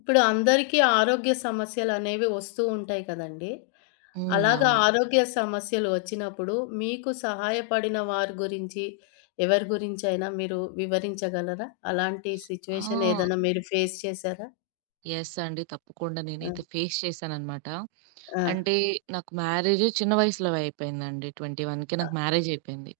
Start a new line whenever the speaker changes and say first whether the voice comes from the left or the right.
left: ఇప్పుడు అందరికీ ఆరోగ్య సమస్యలనేవి వస్తూ ఉంటాయి కదండీ!
right: హ్మ్.
left: అలాగా
right: అవును.
left: ఆరోగ్య సమస్యలు వచ్చినప్పుడు మీకు సహాయపడిన వారి గురించి, ఎవరి గురించైనా మీరు వివరించగలరా? అలాంటి సిట్యుయేషన్
right: ఆ!
left: ఏదైనా మీరు ఫేస్ చేశారా?
right: యెస్ అండి. తప్పకుండా
left: ఆ!
right: నేనైతే ఫేస్ చేశాననమాట.
left: ఆ!
right: అంటే నాకు మ్యారేజ్ చిన్న వయసులో అయిపోయిందండి. 21కి
left: అ
right: నాకు మ్యారేజ్ అయిపోయింది.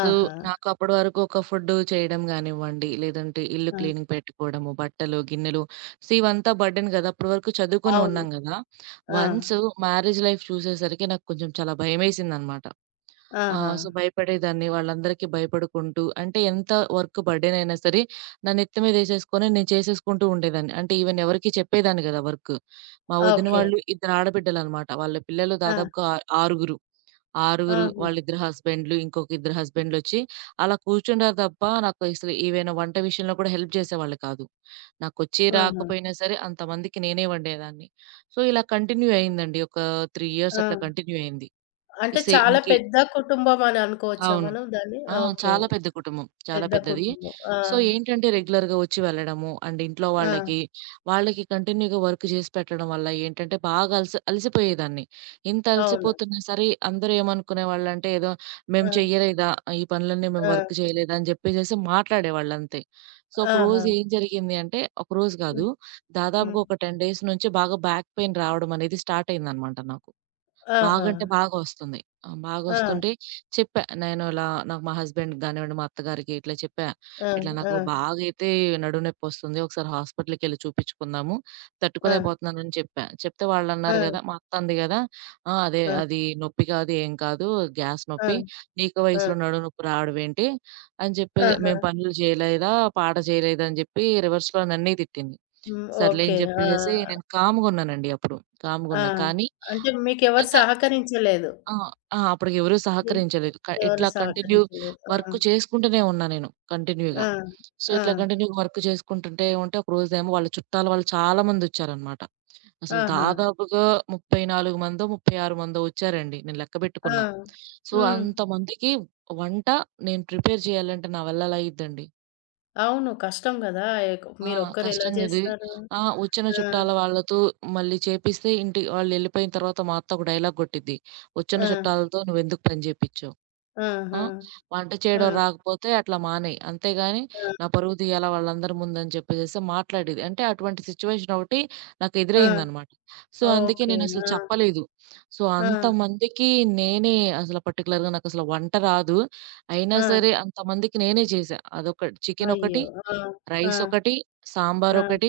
right: సో,
left: ఆహా!
right: నాకు అప్పటి వరకు ఒక ఫుడ్డు చేయడం గానివ్వండి, లేదంటే ఇల్లు
left: ఆ!
right: క్లీనింగ్ పెట్టుకోవడము, బట్టలు, గిన్నెలు. సో, ఇవంతా బర్డెన్ గదా! అప్పటి వరకు చదువుకొని
left: అవును.
right: ఉన్నాం గదా!
left: ఆ!
right: వన్స్ మ్యారేజ్ లైఫ్ చూసేసరికి నాకు కొంచెం చాలా భయమేసిందనమాట. ఆ!
left: ఆహా!
right: సో, భయపడేదాన్ని. వాళ్ళందరికీ భయపడుకుంటూ అంటే ఎంత వర్క్ బర్డెనయినా సరే, నా నెత్తి మీదేసేసుకొని నేను చేసేసుకుంటూ ఉండేదాన్ని. అంటే ఈవెన్ ఎవరికీ చెప్పేదాన్ని కాదు ఆ వర్క్. మా వదిన
left: ఓకే.
right: వాళ్ళు ఇద్దరు ఆడబిడ్డలనమాట. వాళ్ళ పిల్లలు
left: ఆ!
right: దాదాపుగా ఆ ఆరుగురు. ఆరుగురు,
left: ఆహా!
right: వాళ్ళిద్దరు హస్బెండ్‌లు, ఇంకొక ఇద్దరు హస్బెండ్‌లొచ్చి అలా కూర్చుంటారు తప్ప, నాకు అసలు ఏవైనా వంట విషయంలో కూడా హెల్ప్ చేసేవాళ్ళు కాదు. నాకొచ్చి
left: ఆహా!
right: రాకపోయినా సరే అంతమందికి నేనే వండేదాన్ని. సో, ఇలా కంటిన్యూ అయిందండి. ఒక 3 ఇయర్స్
left: ఆ!
right: అట్లా కంటిన్యూ అయింది. ఈ
left: అంటే
right: సేమ్
left: చాలా
right: ఇంకి
left: పెద్ద కుటుంబం అని అనుకోవచ్చా
right: అవును.
left: మనం దాన్ని?
right: ఆ!
left: ఓకే.
right: చాలా పెద్ద కుటుంబం. చాలా
left: పెద్ద
right: పెద్దది.
left: కుటుంబం. ఆ!
right: సో, ఏంటంటే రెగ్యులర్‌గా వచ్చి వెళ్ళడము అండ్ ఇంట్లో
left: ఆ!
right: వాళ్ళకి, వాళ్ళకి కంటిన్యూ‌గా వర్క్ చేసి పెట్టడం వల్ల ఏంటంటే బాగా అలసిపోయేదాన్ని. ఇంత
left: అవును.
right: అలసిపోతున్నా సరే అందరూ ఏమనుకునేవాళ్ళంటే, ఏదో మేము
left: ఆ!
right: చెయ్యలేదా? ఈ పనులన్నీ మేము
left: ఆ!
right: వర్క్ చేయలేదా? అని చెప్పేసేసి మాట్లాడేవాళ్ళు అంతే. సో,
left: ఆహా!
right: ఒకరోజు ఏం జరిగింది అంటే, ఒకరోజు కాదు.
left: హ్మ్. హ్మ్.
right: దాదాపుగా ఒక 10 డేస్ నుంచి బాగా బ్యాక్ పెయిన్ రావడం అనేది స్టార్ట్ అయిందనమాట నాకు.
left: ఆహా!
right: బాగంటే బాగొస్తుంది. ఆ! బాగొస్తుంటే
left: ఆ!
right: చెప్పా. నేను ఇలా నాకు మా హస్బెండ్‌కి గానివ్వండి, మా అత్తగారికి ఇట్లా చెప్పా.
left: ఆ!
right: ఇట్లా
left: ఆ!
right: నాకు బాగైతే నడుము నొప్పొస్తుంది. ఒకసారి హాస్పిటల్‌కెళ్లి చూపించుకుందాము.
left: ఆ!
right: తట్టుకోలేకపోతున్నానని చెప్పా. చెప్తే
left: ఆ!
right: వాళ్ళన్నారు గదా! మా అత్త అంది గదా! "ఆ! అదే అది నొప్పి కాదు, ఏం కాదు. గ్యాస్
left: ఆ!
right: నొప్పి. నీకు
left: ఆ! ఆ!
right: వయసులో నడుము నొప్పి రావడమేంటి?" అని చెప్పి,
left: ఆహా!
right: "మేము పనులు చేయలేదా? పాట చేయలేదా?" అని చెప్పి రివర్స్‌లో నన్నే తిట్టింది.
left: హ్మ్.
right: సర్లే
left: ఓకే.
right: అని
left: ఆ!
right: చెప్పేసేసి నేను కామ్‌గున్నానండి అప్పుడు.
left: ఆ!
right: కామ్‌గున్నా. కానీ
left: అంటే మీకెవరు
right: ఇంక
left: సహకరించలేదు.
right: ఆ! ఆ! అప్పటికెవరు
left: ఎ
right: సహకరించలేదు.
left: ఎవరు
right: ఇట్లా కంటిన్యూ
left: సహకరించలేదు. ఆ!
right: వర్క్ చేసుకుంటూనే ఉన్నా నేను కంటిన్యూ‌గా.
left: ఆ!
right: సో,
left: ఆ!
right: ఇట్లా కంటిన్యూ‌గా వర్క్ చేసుకుంటుంటే ఉంటే ఒకరోజేమో వాళ్ళ చుట్టాలు వాళ్ళు చాలా మందొచ్చారనమాట. అసలు
left: ఆహా!
right: దాదాపుగా 34 మందో, 36 మందో వచ్చారండి. నేను లెక్క
left: ఆ!
right: పెట్టుకున్నా. సో,
left: హ్మ్.
right: అంతమందికి వంట నేను ప్రిపేర్ చేయాలంటే నా వల్ల ఎలా అయ్యిద్దండి?
left: అవును. కష్టం గదా! ఎక్
right: ఆ!
left: మీరొక్కరు ఎలా
right: కష్టం గది.
left: జేస్తారు?
right: ఆ! వచ్చిన
left: ఆ!
right: చుట్టాల వాళ్ళతో మళ్ళీ చేపిస్తే ఇంటి వాళ్ళెళ్ళిపోయిన తర్వాత మా అత్త ఒక డైలాగ్ కొట్టిద్ది. "వచ్చిన
left: ఆ!
right: చుట్టాలతో నువ్వెందుకు పని చేపిచ్చావు? ఆ!
left: ఆహా!
right: వంట
left: ఆ!
right: చేయడం రాకపోతే అట్లా మానేయి. అంతేగాని
left: ఆ!
right: నా పరువు తీయాలా వాళ్ళందరి ముందని" చెప్పేసేసి మాట్లాడేది. అంటే అటువంటి సిట్యుయేషన్ ఒకటి నాకు
left: ఆ!
right: ఎదురయిందనమాట. సో, అందుకే
left: ఓకే.
right: నేనసలు
left: ఆ!
right: చెప్పలేదు. సో,
left: ఆ!
right: అంతమందికి నేనే అసలు పర్టిక్యులర్‌గా నాకసలు వంట రాదు. అయినా
left: ఆ!
right: సరే అంతమందికి నేనే చేశా. అదొక చికెనొకటి,
left: అయ్యో! ఆ! ఆ!
right: రైస్ ఒకటి,
left: ఆ!
right: సాంబారొకటి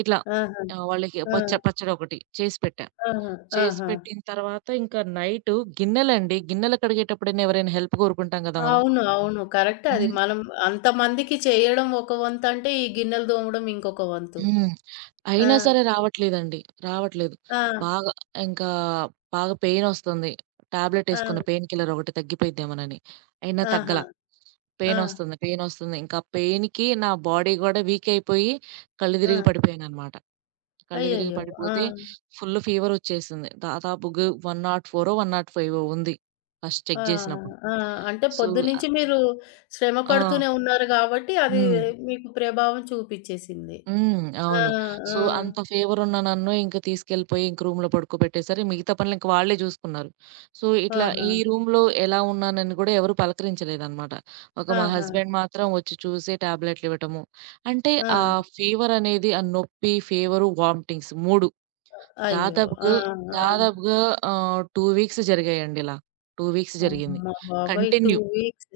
right: ఇట్లా
left: ఆహా!
right: వాళ్ళకి
left: ఆ!
right: పచ్చ పచ్చడొకటి చేసి పెట్టా.
left: ఆహా!
right: చేసి
left: ఆహా!
right: పెట్టిన తర్వాత ఇంకా నైటు గిన్నెలండి. గిన్నెలు కడిగేటప్పుడైనా ఎవరైనా హెల్ప్ కోరుకుంటాం గదా మనం.
left: అవును. అవును. కరెక్టే అది.
right: హ్మ్.
left: మనం అంతమందికి చేయడం ఒక వంతంటే, ఈ గిన్నెలు తోమడం ఇంకొక వంతు.
right: హ్మ్.
left: ఆ!
right: అయినా సరే రావట్లేదండి. రావట్లేదు.
left: ఆ!
right: బాగా ఇంకా బాగా పెయినొస్తుంది. టాబ్లెటేసుకున్న
left: ఆ!
right: పెయిన్ కిల్లర్ ఒకటి తగ్గిపోయిద్దేమోనని. అయినా
left: ఆహా!
right: తగ్గల.
left: ఆ!
right: పెయినొస్తుంది. ఇంకా పెయిన్‌కి నా బాడీ గూడా వీక్ అయిపోయి కళ్ళు
left: ఆ!
right: తిరిగి పడిపోయాననమాట. కళ్ళు తిరిగి
left: అయ్యయ్యో! ఆ!
right: పడిపోతే ఫుల్ ఫీవరొచ్చేసింది. దాదాపుగా 104 105 ఉంది. ఫస్ట్ చెక్
left: ఆహా!
right: జేసినప్పుడు.
left: ఆ! అంటే
right: సో
left: పొద్దునుంచి
right: ఆహ్,
left: మీరు శ్రమ
right: ఆ!
left: పడుతూనే ఉన్నారు గాబట్టి, అది
right: హ్మ్.
left: మీకు ప్రభావం చూపిచ్చేసింది.
right: హ్మ్.
left: ఆ!
right: అవును.
left: ఆ!
right: సో, అంత ఫీవరున్న నన్ను ఇంక తీసుకెళ్ళిపోయి ఇంక రూమ్‌లో పడుకోబెట్టేసారు. మిగతా పనులింక వాళ్ళే జూసుకున్నారు. సో, ఇట్లా
left: ఆహా!
right: ఈ రూమ్‌లో ఎలా ఉన్నానని గూడా ఎవరు పలకరించలేదనమాట. ఒక మా
left: ఆహా!
right: హస్బెండ్ మాత్రం వచ్చి చూసి టాబ్లెట్లివ్వటము. అంటే
left: ఆ!
right: ఆ ఫీవరనేది, ఆ నొప్పి, ఫీవరు, వామిటింగ్స్ 3
left: అయ్యో! ఆ!
right: దాదాపుగా,
left: ఆ!
right: దాదాపుగా 2 వీక్స్ జరిగాయండి ఇలా. 2 వీక్స్ జరిగింది.
left: అమ్మ బాబోయ్! 2
right: కంటిన్యూ.
left: వీక్స్.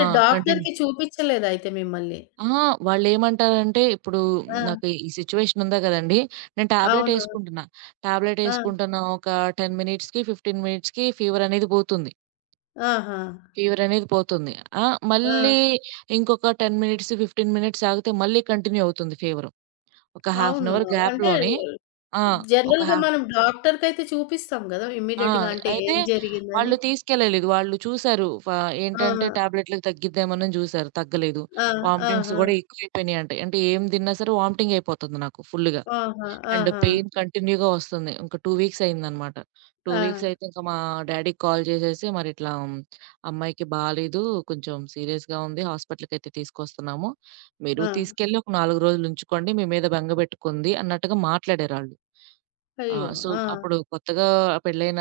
right: ఆ! కంటిన్యూ.
left: డాక్టర్‌కి చూపించలేదయితే మిమ్మల్ని.
right: అహా! వాళ్ళేమంటారంటే, ఇప్పుడు
left: ఆ!
right: నాకు ఈ సిట్యుయేషన్ ఉందా కదండీ! నేను టాబ్లెట్
left: అవును.
right: ఏసుకుంటున్నా. టాబ్లెట్
left: ఆ!
right: ఏసుకుంటున్న ఒక 10 మినిట్స్‌కి, 15 మినిట్స్‌కి ఫీవర్ అనేది పోతుంది.
left: ఆహా!
right: ఫీవర్ అనేది పోతుంది. ఆ!
left: ఆ!
right: మళ్ళీ ఇంకొక 10 మినిట్స్, 15 మినిట్స్ ఆగితే మళ్ళీ కంటిన్యూ అవుతుంది ఫీవరు. ఒక హాఫ్ అన్
left: అవును.
right: అవర్
left: అంటే
right: గ్యాప్‌లోనే ఆ! ఒక
left: జనరల్‌గా
right: హాఫ్
left: మనం డాక్టర్‌కయితే చూపిస్తాం గదా!
right: ఆ!
left: ఇమ్మీడియేట్‌గా అంటే
right: అయితే
left: ఏం జరిగిందని.
right: వాళ్ళు తీసుకెళ్ళలేదు. వాళ్ళు చూసారు
left: ఆ!
right: ఏంటంటే టాబ్లెట్‌లకి తగ్గిద్దేమోనని చూసారు. తగ్గలేదు.
left: ఆ!
right: వామిటింగ్స్
left: ఆహా!
right: గూడా ఎక్కువైపోయినాయంట. అంటే ఏం తిన్నా సరే వామిటింగ్ అయిపోతుంది నాకు ఫుల్‌గా.
left: ఆహా!
right: అండ్
left: ఆహా!
right: పెయిన్ కంటిన్యూ‌గా వస్తుంది. ఇంక 2 వీక్స్ అయిందనమాట. 2
left: ఆ!
right: వీక్స్ అయితే ఇంక మా డ్యాడీకి కాల్ చేసేసి మరిట్లా, "అమ్మాయికి బాలేదు. కొంచెం సీరియస్‌గా ఉంది. హాస్పిటల్‌కైతే తీసుకొస్తున్నాము. మీరు
left: ఆ!
right: తీసుకెళ్ళి ఒక 4 రోజులుంచుకోండి. మీ మీద బెంగ బెట్టుకుంది" అన్నట్టుగా మాట్లాడారాళ్ళు. ఆ!
left: అయ్యో!
right: సో,
left: ఆ!
right: అప్పుడు కొత్తగా పెళ్ళైన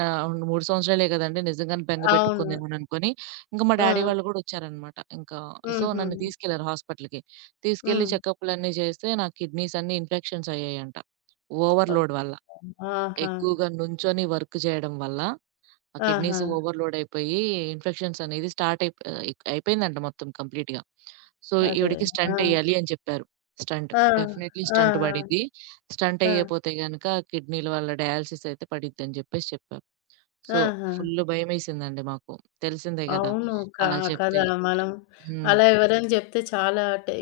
right: 3 సంవత్సరాలే గదండీ! నిజంగానే బెంగ
left: అవును.
right: పెట్టుకుందేమోననుకోని, ఇంక మా
left: ఆ!
right: డ్యాడీ వాళ్ళు గూడా ఒచ్చారనమాట. ఇంకా సో,
left: హుహు.
right: నన్ను తీసుకెళ్లారు హాస్పిటల్‌కి.
left: హ్మ్.
right: తీసుకెళ్ళి చెకప్‌లన్నీ చేస్తే నా కిడ్నీస్ అన్నీ ఇన్ఫెక్షన్స్ అయ్యాయంట. ఓవర్‌లోడ్
left: అబ్బా!
right: వల్ల.
left: ఆహా!
right: ఎక్కువగా నుంచొని వర్క్ చేయడం వల్ల ఆ
left: ఆహా!
right: కిడ్నీస్ ఓవర్‌లోడ్ అయిపోయి ఇన్ఫెక్షన్స్ అనేది స్టార్ట్ అయిపోయిందంట మొత్తం కంప్లీట్‌గా. సో,
left: అరే!
right: ఈవిడకి
left: ఆ!
right: స్టంట్ ఎయ్యాలి అని చెప్పారు. స్టంట్.
left: ఆ!
right: డెఫినైట్‌లీ స్టంట్
left: ఆహా!
right: పడిద్ది. స్టంట్
left: ఆ!
right: ఎయ్యపోతే గనక కిడ్నీల వల్ల డయాలిసిస్ అయితే పడిద్దని చెప్పేసి చెప్పారు. సో,
left: ఆహా!
right: ఫుల్ భయమేసిందండి మాకు. తెలిసిందే గదా!
left: అవును. కా
right: అలా చెప్తే.
left: కదా! మనం
right: హ్మ్.
left: అలా ఎవరైనా జెప్తే చాలా టె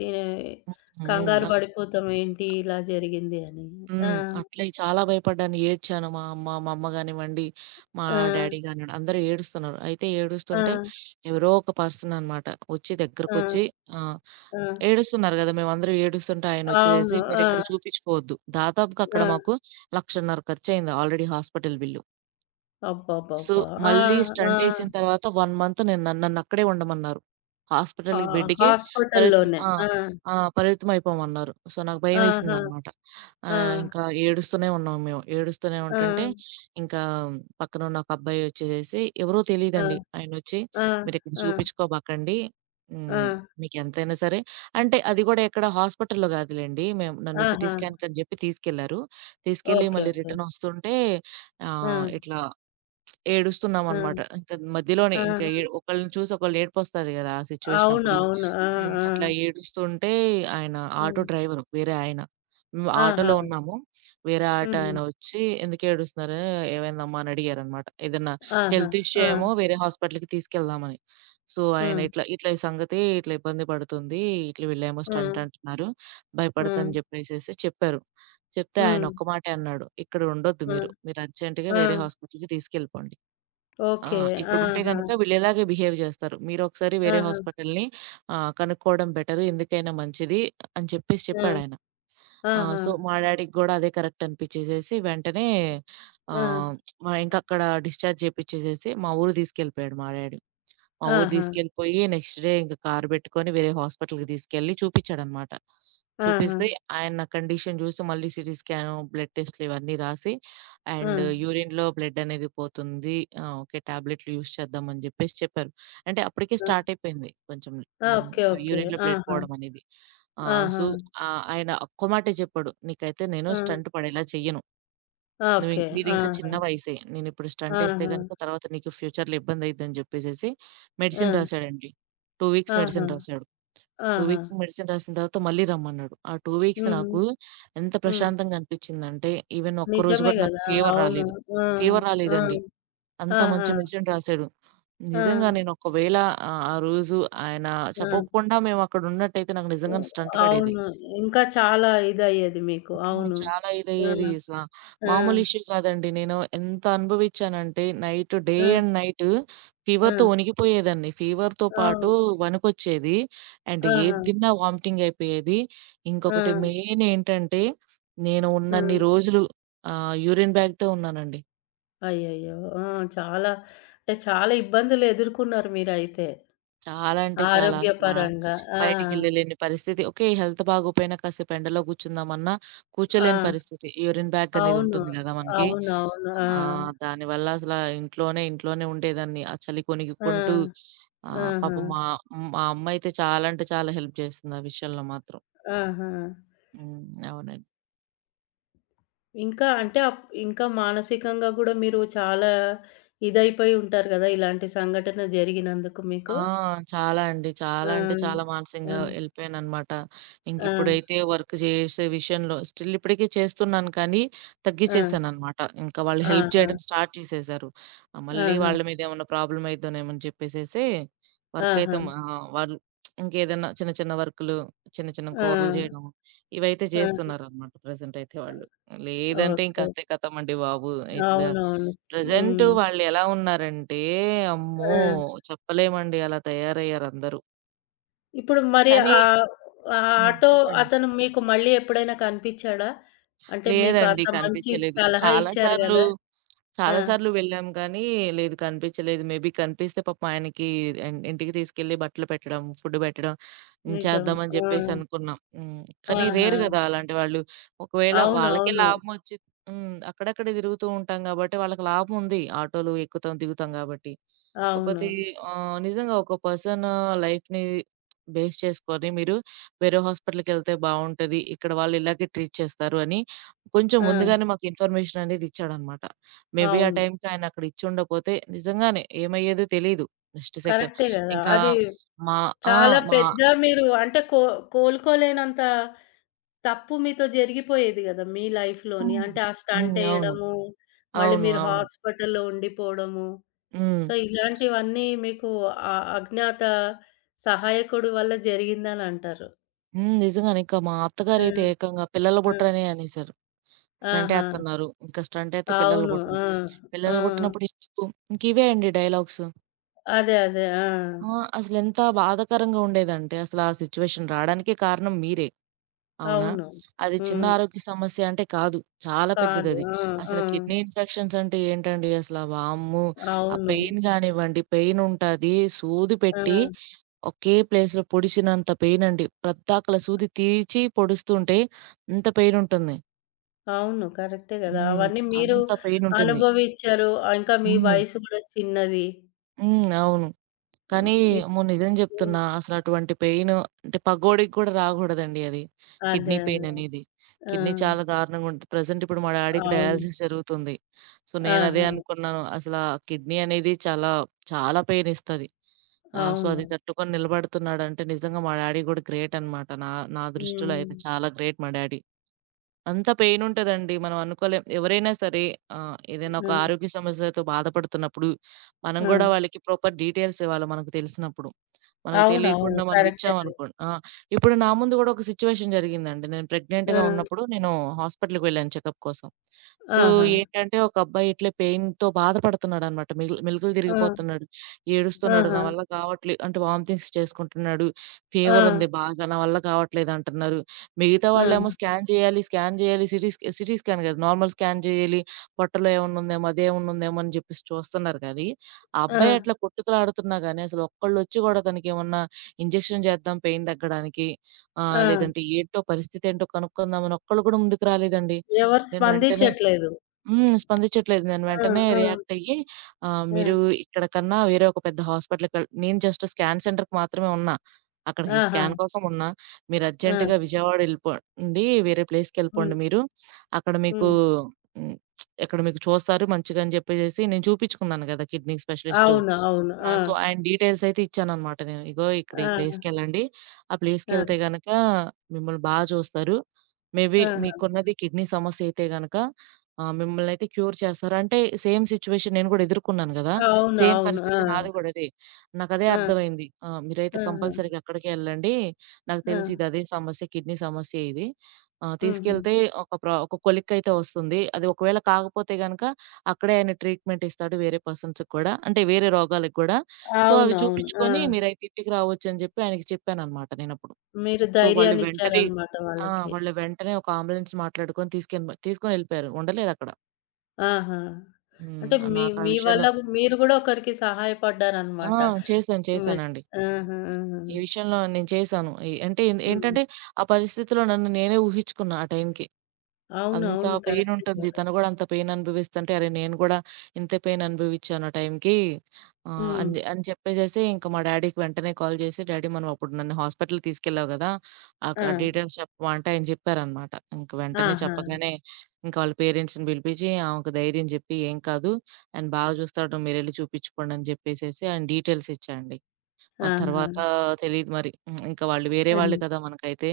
left: కంగారు
right: హ్మ్.
left: పడిపోతాం. ఏంటి ఇలా జరిగింది అని. ఆ!
right: హ్మ్. అట్లే చాలా భయపడ్డాను. ఏడ్చాను. మా అమ్మ, మా అమ్మ గానివ్వండి, మా
left: ఆ!
right: డ్యాడీ గానివ్వండి, అందరూ ఏడుస్తున్నారు. అయితే
left: ఆ!
right: ఏడుస్తుంటే ఎవరో ఒక పర్సన్ అనమాట వచ్చి
left: ఆ!
right: దగ్గరకొచ్చి ఆహ్,
left: ఆ!
right: ఏడుస్తున్నారు గదా! మేమందరం ఏడుస్తుంటే ఆయనొచ్చేసేసి,
left: అవును. ఆ!
right: "మీరిక్కడ చూపిచ్చుకోవద్దు." దాదాపుగా
left: ఆ!
right: అక్కడ మాకు 1,50,000 ఖర్చయింది ఆల్రెడీ హాస్పిటల్ బిల్లు. సో,
left: అబ్బబ్బబ్బా! ఆ!
right: మళ్ళీ
left: ఆ!
right: స్టంటేసిన తర్వాత 1 మంత్ నేను నన్నక్కడే ఉండమన్నారు.
left: ఆ!
right: హాస్పిటల్‌కి బెడ్‌కే పరిమితం
left: హాస్పిటల్‌లోనే.
right: ఆ!
left: ఆ!
right: ఆ! పరిమితం అయిపోమన్నారు. సో, నాకు
left: ఆహా!
right: భయమేసిందనమాట.
left: ఆ!
right: ఇంకా ఏడుస్తూనే ఉన్నాం మేము. ఏడుస్తూనే
left: ఆ!
right: ఉంటంటే, ఇంకా పక్కనున్న ఒక అబ్బాయి వచ్చేసేసి, ఎవరో
left: ఆ!
right: తెలీదండి. ఆయనొచ్చి,
left: ఆ!
right: "మీరిక్కడ
left: ఆ!
right: చూపిచ్చుకోబాకండి.
left: ఆ!
right: హ్మ్. మీకెంతైనా సరే" అంటే అది గూడా ఎక్కడ హాస్పిటల్‌లో గాదులెండి. మేము నన్ను సిటీ
left: ఆహా!
right: స్కాన్‌కని జెప్పి తీసుకెళ్లారు. తీసుకెళ్ళి
left: ఓకే.
right: మళ్ళీ
left: ఓకే.
right: రిటర్నొస్తుంటే
left: ఆ!
right: ఇట్లా
left: ఆ!
right: ఏడుస్తున్నామనమాట. ఇంక మధ్యలోనే ఇంక
left: ఆహా!
right: ఏ ఒకళ్ళని చూసి ఒకళ్ళు ఏడుపొస్తది గదా! ఆ సిచ్యువేషన్ అప్పుడు.
left: అవునవును. ఆ!
right: హ్మ్.
left: ఆ!
right: అట్లా ఏడుస్తుంటే ఆయన ఆటో
left: హ్మ్.
right: డ్రైవరు వేరే ఆయన. హ్మ్. ఆటోలో
left: ఆహా!
right: ఉన్నాము. వేరే ఆటో
left: హుహు.
right: ఆయన వచ్చి, "ఎందుకేడుస్తున్నారు? ఏమైందమ్మా?" అని అడిగారనమాట. ఏదన్నా
left: ఆహా!
right: హెల్త్ ఇష్యూ
left: ఆ!
right: ఏమో వేరే హాస్పిటల్‌కి తీసుకెళ్దామని. సో, ఆయన
left: హ్మ్.
right: ఇట్లా, "ఇట్లా ఈ సంగతి ఇట్లా ఇబ్బంది పడుతుంది. ఇట్లా వీళ్ళేమో
left: హ్మ్.
right: స్టంట్ అంటున్నారు.
left: హ్మ్.
right: భయపడతని" జెప్పేసేసి చెప్పారు. చెప్తే ఆయన
left: హ్మ్.
right: ఒక్క మాటే అన్నాడు. "ఇక్కడ ఉండొద్దు
left: హ్మ్.
right: మీరు. మీరు అర్జెంట్‌గా
left: ఆ!
right: వేరే హాస్పిటల్‌కి తీసుకెళ్ళిపోండి." ఆ!
left: ఓకే.
right: ఇక్కడుంటే
left: ఆహా!
right: గనక వీళ్ళిలాగే బిహేవ్ జేస్తారు. మీరొకసారి వేరే
left: ఆహా!
right: హాస్పిటల్‌ని కనుక్కోవడం బెటరు. ఎందుకైనా మంచిది అని చెప్పేసి
left: ఆ!
right: చెప్పాడాయన. ఆ!
left: ఆహా!
right: సో, మా డ్యాడీకి గూడా అదే కరెక్ట్ అనిపిచ్చేసేసి వెంటనే
left: ఆ!
right: ఆహ్, మా ఇంకక్కడ డిశ్చార్జ్ జేపిచ్చేసేసి మా ఊరు తీసుకెళ్ళిపోయాడు మా డ్యాడీ. మా ఊరు
left: ఆహా!
right: తీసుకెళ్ళిపోయి నెక్స్ట్ డే ఇంక కారు పెట్టుకొని వేరే హాస్పిటల్‌కి తీసుకెళ్ళి చూపించాడనమాట.
left: ఆహా!
right: చూపిస్తే ఆయన నా కండిషన్ చూసి మళ్ళీ సీటీ స్కాను, బ్లడ్ టెస్ట్‌లు ఇవన్నీ రాసి,
left: ఆ! ఆ!
right: అండ్ యూరిన్‌లో బ్లడ్ అనేది పోతుంది. ఆ! ఓకే. టాబ్లెట్లు యూజ్ చేద్దాం అని చెప్పేసి చెప్పారు. అంటే అప్పటికే స్టార్ట్ అయిపోయింది కొంచెం.
left: ఆ!
right: హ్మ్.
left: ఓకే. ఓకే.
right: యూరిన్‌లో బ్లడ్
left: ఆహా!
right: పోవడం అనేది. ఆ!
left: ఆహా!
right: సో, ఆయన ఒక్క మాటే చెప్పాడు. "నీకైతే నేను
left: ఆ!
right: స్టంట్ పడేలా చెయ్యను.
left: ఓకే.
right: నీదింకా
left: ఆహా!
right: చిన్న వయసే. నేనిప్పుడు స్టంటేస్తే
left: ఆహా!
right: గనుక తర్వాత నీకు ఫ్యూచర్‌లో ఇబ్బందయిద్దని" జెప్పేసేసి
left: ఆ!
right: మెడిసిన్ రాసాడండి. 2 వీక్స్
left: ఆహా!
right: మెడిసిన్ రాసాడు. 2
left: ఆహా!
right: వీక్స్ మెడిసిన్ రాసిన తర్వాత మళ్ళీ రమ్మన్నాడు. ఆ 2 వీక్స్
left: హ్మ్.
right: నాకు ఎంత
left: హ్మ్.
right: ప్రశాంతంగా అనిపిచ్చిందంటే, ఈవెన్ ఒక్కరోజు
left: నిజమే
right: గూడా నాకు
left: గదా!
right: ఫీవర్
left: అవును.
right: రాలేదు.
left: ఆ!
right: ఫీవర్
left: ఆ!
right: రాలేదండి. అంత మంచి
left: ఆహా!
right: మెడిసిన్ రాసాడు.
left: ఆ!
right: నిజంగా నేనొకవేళ ఆహ్, ఆ ఆ రోజు ఆయన
left: ఆ!
right: చెప్పకుండా మేమక్కడున్నట్టయితే నాకు
left: హ్మ్.
right: నిజంగానే స్టంట్ పడేది.
left: అవును. ఇంకా చాలా ఇదయ్యేది మీకు.
right: హ్మ్.
left: అవును.
right: చాలా
left: ఆ!
right: ఇదయ్యేది అసల.
left: ఆ!
right: మామూలు ఇష్యూ కాదండి. నేను ఎంత అనుభవిచ్చానంటే, డే
left: ఆ!
right: అండ్ నైట్
left: ఆ!
right: ఫీవర్‌తో వణికిపోయేదాన్ని. ఫీవర్‌తో
left: ఆ!
right: పాటు వణుకొచ్చేది. అండ్
left: ఆహా!
right: ఏది తిన్నా వామిటింగ్ అయిపోయేది.
left: ఆ!
right: ఇంకొకటి మెయిన్ ఏంటంటే, నేను
left: ఆ!
right: ఉన్నన్ని రోజులు యూరిన్ బ్యాగ్‌తో ఉన్నానండి.
left: అయ్యయ్యో! ఆ! చాలా అంటే చాలా ఇబ్బందులు ఎదుర్కొన్నారు మీరైతే.
right: చాలా అంటే చాలా అసలా.
left: ఆరోగ్యపరంగా. ఆ!
right: బయటికెళ్ళలేని పరిస్థితి. ఓకే. హెల్త్ బాగోపోయినా కాసేపు ఎండలో కూర్చుందామన్నా
left: ఆ!
right: కూర్చోలేని పరిస్థితి. యూరిన్ బ్యాగ్ అనేది
left: అవును.
right: ఉంటుంది గదా మనకి.
left: అవునవును. ఆ!
right: ఆ! దానివల్ల అసలా ఇంట్లోనే ఇంట్లోనే ఉండేదాన్ని. ఆ చలి
left: ఆ!
right: కొణికికుంటూ
left: ఆహా!
right: పాపం మా మా అమ్మ అయితే చాలా అంటే చాలా హెల్ప్ చేసింది ఆ విషయంలో మాత్రం.
left: ఆహా!
right: హ్మ్. అవునండి.
left: ఇంకా అంటే అప్ ఇంకా మానసికంగా గూడా మీరు చాలా ఇదైపోయి ఉంటారు గదా! ఇలాంటి సంఘటన జరిగినందుకు మీకు.
right: ఆ! చాలా అండి.
left: ఆ!
right: చాలా అంటే చాలా మానసికంగా
left: ఆ!
right: ఎళ్ళిపోయాననమాట.
left: ఆ!
right: ఇంకిప్పుడైతే వర్క్ చేసే విషయంలో స్టిల్ ఇప్పటికి చేస్తున్నాను కానీ,
left: ఆ!
right: తగ్గిచ్చేసాననమాట. ఇంకా వాళ్ళు హెల్ప్
left: ఆహా!
right: చేయడం స్టార్ట్ చేసేసారు. మళ్ళీ
left: ఆహా!
right: వాళ్ళ మీద ఏమన్నా ప్రాబ్లమ్ అయిద్దోనేమో అని చెప్పేసేసి
left: ఆహా!
right: వర్కయితే మా వాళ్ళు ఇంకేదన్నా చిన్న చిన్న వర్కులు, చిన్న చిన్న
left: ఆ!
right: కూరలు చేయడం ఇవైతే
left: ఆ!
right: జేస్తున్నారనమాట ప్రెజెంటయితే వాళ్ళు. లేదంటే
left: ఓకే.
right: ఇంకంతే కథమండి బాబు. ఇట్లా
left: అవునవును.
right: ప్రెజెంట్
left: హ్మ్.
right: వాళ్ళెలా ఉన్నారంటే, అమ్మో!
left: ఆ!
right: చెప్పలేమండి అలా తయారయ్యారందరూ.
left: ఇప్పుడు మరి
right: కానీ
left: ఆహ్, ఆ
right: హ్మ్.
left: ఆటో
right: చెప్పండి.
left: అతను మీకు మళ్ళీ ఎప్పుడైనా కనిపిచ్చాడా? అంటే మీకు
right: లేదండి.
left: అంత మంచి
right: కనిపించలేదు.
left: సలహా
right: చాలా
left: ఇచ్చారు
right: సార్లు,
left: గదా! ఆ!
right: చాలా సార్లు వెళ్ళాం కానీ లేదు కనిపించలేదు. మేబీ కనిపిస్తే పాపం ఆయనకి ఇంటికి తీసుకెళ్ళి బట్టలు పెట్టడం, ఫుడ్ పెట్టడం హ్మ్.
left: నిజం.
right: చేద్దామని
left: ఆ!
right: జెప్పేసి అనుకున్నాం. హ్మ్. కానీ
left: ఆహా!
right: రేర్ గదా! అలాంటి వాళ్ళు. ఒకవేళ వాళ్ళకే
left: అవునవును.
right: లాభమొచ్చి హ్మ్. అక్కడక్కడ తిరుగుతూ ఉంటాం గాబట్టి వాళ్ళకి లాభం ఉంది. ఆటోలు ఎక్కుతాం, దిగుతాం గాబట్టి.
left: అవును.
right: కాకపోతే నిజంగా ఒక పర్సన్ లైఫ్‌ని బేస్ చేసుకొని మీరు వేరే హాస్పిటల్‌కెళ్తే బావుంటది. ఇక్కడ వాళ్ళు ఇలాగే ట్రీట్ చేస్తారు అని కొంచెం
left: ఆ!
right: ముందుగానే మాకు ఇన్ఫర్మేషన్ అనేది ఇచ్చాడనమాట. మేబీ ఆ
left: అవును.
right: టైంకి ఆయన అక్కడ ఇచ్చుండపోతే నిజంగానే ఏమయ్యేదో తెలీదు. నెక్స్ట్ సెకండ్
left: కరెక్టే గదా!
right: ఇంకా
left: అది
right: మా ఆ!
left: చాలా
right: మా
left: పెద్ద మీరు అంటే కో కోలుకోలేనంత తప్పు మీతో జరిగిపోయేది గదా! మీ లైఫ్‌లోని.
right: హ్మ్.
left: అంటే ఆ
right: హ్మ్. అవును.
left: స్టంటేయడము, మళ్ళీ
right: అవును.
left: మీరు
right: అవును.
left: హాస్పిటల్‌లో ఉండిపోవడము.
right: హ్మ్.
left: సో, ఇలాంటివన్నీ మీకు అ అజ్ఞాత సహాయకుడు వల్ల జరిగిందనంటారు.
right: హ్మ్. నిజంగానే ఇంకా మా అత్తగారైతే
left: హ్మ్.
right: ఏకంగా పిల్లల
left: హ్మ్.
right: బొట్టనే అనేసారు. స్టంట్
left: ఆహా!
right: ఏత్తన్నారు. ఇంకా స్టంట్ ఏత్తే పిల్లల
left: అవును.
right: బొట్టను.
left: ఆ! ఆ!
right: పిల్లల బొట్టనప్పుడు ఎందుకు? ఇంకివే అండి డైలాగ్స్.
left: అదే. అదే. ఆ!
right: ఆ! అసలెంత బాధాకరంగా ఉండేదంటే, అసలా సిట్యుయేషన్ రాడానికే కారణం మీరే. అవునా?
left: అవును.
right: అది చిన్న
left: హ్మ్.
right: ఆరోగ్య సమస్య అంటే కాదు. చాలా
left: కాదు.
right: పెద్దదది.
left: ఆ! ఆ!
right: అసలు కిడ్నీ ఇన్ఫెక్షన్స్ అంటే ఏంటండి అసల వామ్మో! ఆ
left: అవును.
right: పెయిన్ గానివ్వండి, పెయిన్ ఉంటది. సూది పెట్టి
left: ఆ!
right: ఒకే ప్లేస్‌లో పొడిచినంత పెయిన్ అండి. ప్రద్దాకల సూది తీచి పొడుస్తుంటే అంత పెయిన్ ఉంటుంది.
left: అవును. కరెక్టే గదా!
right: హ్మ్.
left: అవన్నీ మీరు
right: అంత పెయిన్ ఉంటుంది.
left: అనుభవిచ్చారు. ఇంకా మీ
right: హ్మ్.
left: వయసు గూడా చిన్నది.
right: హ్మ్. అవును.
left: హ్మ్.
right: కానీ అమ్మో! నిజం
left: హ్మ్.
right: జెప్తున్నా అసలటువంటి పెయిన్ అంటే పగోడికి గూడా రాగూడదండి అది.
left: అదే. అదే.
right: కిడ్నీ పెయిన్ అనేది.
left: ఆ!
right: కిడ్నీ చాలా దారుణంగా ఉంటది. ప్రెజెంట్ ఇప్పుడు మా డాడీకి
left: అవును.
right: డయాలిసిస్ జరుగుతుంది. సో, నేనదే
left: ఆహా!
right: అనుకున్నాను. అసలా కిడ్నీ అనేది చాలా, చాలా పెయిన్ ఇస్తది. సో,
left: అవును.
right: అది తట్టుకొని నిలబడుతున్నాడంటే నిజంగా మా డాడీ గూడా గ్రేట్ అనమాట. నా దృష్టిలో
left: హ్మ్.
right: అయితే చాలా గ్రేట్ మా డాడీ. అంత పెయినుంటదండి. మనం అనుకోలేం. ఎవరైనా సరే ఏదైనా
left: ఆ!
right: ఒక ఆరోగ్య సమస్యలతో బాధపడుతున్నప్పుడు, మనం
left: ఆ!
right: గూడా వాళ్ళకి ప్రాపర్ డీటెయిల్స్ ఇవ్వాలి మనకు తెలిసినప్పుడు. మనకు
left: అవునవును.
right: తెలియకుండా మనం
left: కరెక్టే అది.
right: ఇచ్చామనుకోండి. ఆ! ఇప్పుడు నా ముందు గూడా ఒక సిట్యుయేషన్ జరిగిందండి. నేను
left: ఆ!
right: ప్రెగ్నెంట్‌గా ఉన్నప్పుడు నేను హాస్పిటల్‌కి వెళ్ళాను చెకప్ కోసం. సో,
left: ఆహా!
right: ఏంటంటే ఒక అబ్బాయి ఇట్లే పెయిన్‌తో బాధపడుతున్నాడనమాట. మెలికలు మెలికలు
left: ఆ!
right: తిరిగిపోతున్నాడు. ఏడుస్తున్నాడు.
left: ఆహా!
right: నా వల్ల కావట్లే అంటే వామిటింగ్స్ చేసుకుంటున్నాడు.
left: ఆ!
right: ఫీవరుంది బాగా. నా వల్ల కావట్లేదంటున్నారు. మిగతా
left: ఆ!
right: వాళ్ళేమో, స్కాన్ చేయాలి, సిటీ స్కాన్ కాదు. నార్మల్ స్కాన్ చేయాలి. పొట్టలో ఏమన్నా ఉందేమో, అదేమన్నా ఉందేమో అని చెప్పేసి చూస్తున్నారు కానీ, ఆ
left: ఆ!
right: అబ్బాయి అట్లా కొట్టుకులాడుతున్నా గానీ, అసలు ఒక్కళ్ళొచ్చి గూడా తనకేమన్నా ఇంజెక్షన్ చేద్దాం పెయిన్ తగ్గడానికి
left: ఆ!
right: లేదంటే ఏంటో పరిస్థితి ఏంటో కనుక్కుందామని ఒక్కళ్ళు కూడా ముందుకు రాలేదండి.
left: ఎవరు
right: నేను వెంటనే
left: స్పందించట్లేదు.
right: హ్మ్. స్పందించట్లేదు. నేను
left: ఆ!
right: వెంటనే
left: ఆ!
right: రియాక్ట్ అయ్యి
left: ఆ!
right: "మీరు ఇక్కడ కన్నా వేరే ఒక పెద్ద నేను జస్ట్ స్కాన్ సెంటర్‌కి మాత్రమే ఉన్నా. అక్కడికి
left: ఆహా!
right: స్కాన్ కోసం ఉన్నా. మీరు
left: ఆ!
right: అర్జెంట్‌గా విజయవాడ ఎళ్ళిపోండి. వేరే
left: హ్మ్.
right: ప్లేస్‌కెళ్ళిపోండి మీరు. అక్కడ మీకు"
left: హ్మ్.
right: హ్మ్. "ఇక్కడ మీకు చూస్తారు మంచిగా" అని చెప్పేసేసి నేను చూపించుకున్నాను గదా! Kidney specialist.
left: అవును. అవును.
right: ఆ!
left: ఆ!
right: సో, ఆయన డీటెయిల్స్ అయితే ఇచ్చాననమాట నేను. ఇగో ఇక్కడ ఈ
left: ఆహా!
right: ప్లేస్‌కెళ్ళండి. ఆ ప్లేస్‌కెళ్తే
left: ఆ!
right: గనక మిమ్మల్ని బా చూస్తారు. మేబీ
left: ఆహా!
right: మీకున్నది కిడ్నీ సమస్య అయితే గనక మిమ్మల్నయితే క్యూర్ చేస్తారు. అంటే సేమ్ సిట్యుయేషన్ నేను గూడా ఎదుర్కొన్నాను గదా!
left: అవును.
right: సేమ్
left: అవును. ఆ!
right: పరిస్థితి నాది గూడా అదే. నాకదే
left: ఆ!
right: అర్థమైంది. ఆ! మీరైతే
left: ఆహా!
right: కంపల్సరీగా అక్కడికే ఎళ్ళండి. నాకు
left: ఆ!
right: తెలిసి ఇది అదే సమస్య కిడ్నీ సమస్య ఇది. ఆ!
left: హుహు.
right: తీసుకెళ్తే ఒక కొలిక్ అయితే వస్తుంది. అది ఒకవేళ కాకపోతే గనక అక్కడే ఆయన ట్రీట్‌మెంట్ ఇస్తాడు వేరే పర్సన్స్‌కి కూడా. అంటే వేరే రోగాలకి గూడా. సో, అవి
left: అవునవును. ఆ!
right: చూపిచ్చుకొని మీరైతే ఇంటికి రావచ్చని జెప్పి ఆయనకి చెప్పాననమాట నేనప్పుడు.
left: మీరు
right: సో, వాళ్ళు వెంటనే
left: ధైర్యాన్నిచ్చారనమాట
right: ఆ!
left: వాళ్ళకి.
right: వాళ్ళు వెంటనే ఒక అంబులెన్స్ మాట్లాడుకొని తీసుకొని ఎళ్ళిపోయారు. ఉండలేదక్కడ.
left: ఆహా!
right: హ్మ్.
left: అంటే మీ
right: నాకు ఆ
left: మీ వల్ల
right: విషయంలో
left: మీరు గూడా ఒకరికి సహాయపడ్డారనమాట.
right: ఆ! చేశాను.
left: మెడ్స్
right: చేశానండి.
left: ఆహా! ఆహా!
right: ఈ విషయంలో నేను చేశాను.
left: హ్మ్.
right: ఏంటంటే, ఆ పరిస్థితిలో నన్ను నేనే ఊహిచ్చుకున్నా ఆ టైంకి.
left: అవును.
right: అంత
left: అవును. కరెక్టే
right: పెయినుంటుంది.
left: కదా!
right: తను గూడా అంత పెయిననుభవిస్తుంటే, అరే! నేను గూడా ఇంతే పెయిననుభవిచ్చాను ఆ టైంకి. ఆహ్,
left: హ్మ్.
right: అని జె అని చెప్పేసేసి ఇంక మా డ్యాడీకి వెంటనే కాల్ చేసి, "డ్యాడీ మనం అప్పుడు నన్ను హాస్పిటల్‌కి తీసుకెళ్ళావు గదా!
left: ఆ!
right: ఆ డీటెయిల్స్ చెప్పమా" అంటే ఆయన చెప్పారనమాట. ఇంక వెంటనే
left: ఆహా!
right: చెప్పగానే ఇంక వాళ్ళ పేరెంట్స్‌ని పిలిపిచ్చి, ఆమెకు ధైర్యం జెప్పి, "ఏం కాదు ఆయన బాగా చూస్తాడు. మీరెళ్లి చూపిచ్చుకోండి" అని చెప్పేసేసి ఆయన డీటెయిల్స్ ఇచ్చా అండి. మరి
left: ఆహా!
right: తర్వాత తెలీదు మరి. హ్మ్. ఇంక వాళ్ళు వేరే
left: హ్మ్.
right: వాళ్ళే కదా మనకైతే.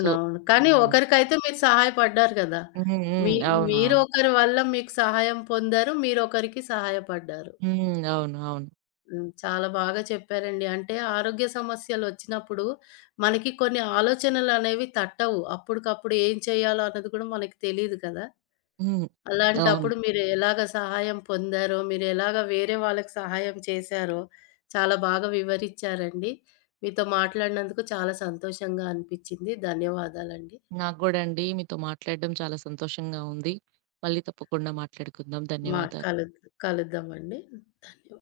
right: సో
left: కానీ
right: హ్మ్.
left: ఒకరికైతే మీరు సహాయపడ్డారు గదా!
right: హ్మ్.
left: మీ
right: హ్మ్.
left: మీరు
right: అవునవును.
left: ఒకరి వల్ల మీకు సహాయం పొందారు. మీరొకరికి సహాయపడ్డారు.
right: హ్మ్. అవును. అవును.
left: హ్మ్. చాలా బాగా చెప్పారండి. అంటే ఆరోగ్య సమస్యలొచ్చినప్పుడు మనకి కొన్ని ఆలోచనలనేవి తట్టవు. అప్పటికప్పుడు ఏం చేయాలో అన్నది కూడా మనకి తెలీదు కదా!
right: హ్మ్. అవును.
left: అలాంటప్పుడు మీరు ఎలాగ సహాయం పొందారో, మీరు ఎలాగ వేరే వాళ్ళకి సహాయం చేశారో చాలా బాగా వివరిచ్చారండి. మీతో మాట్లాడినందుకు చాలా సంతోషంగా అనిపిచ్చింది. ధన్యవాదాలండి.
right: నాకు గూడా అండి మీతో మాట్లాడడం చాలా సంతోషంగా ఉంది. మళ్ళీ తప్పకుండా మాట్లాడుకుందాం.
left: మా
right: ధన్యవాదాలు.
left: కలు కలుద్దామండి. ధన్యవాదాలు.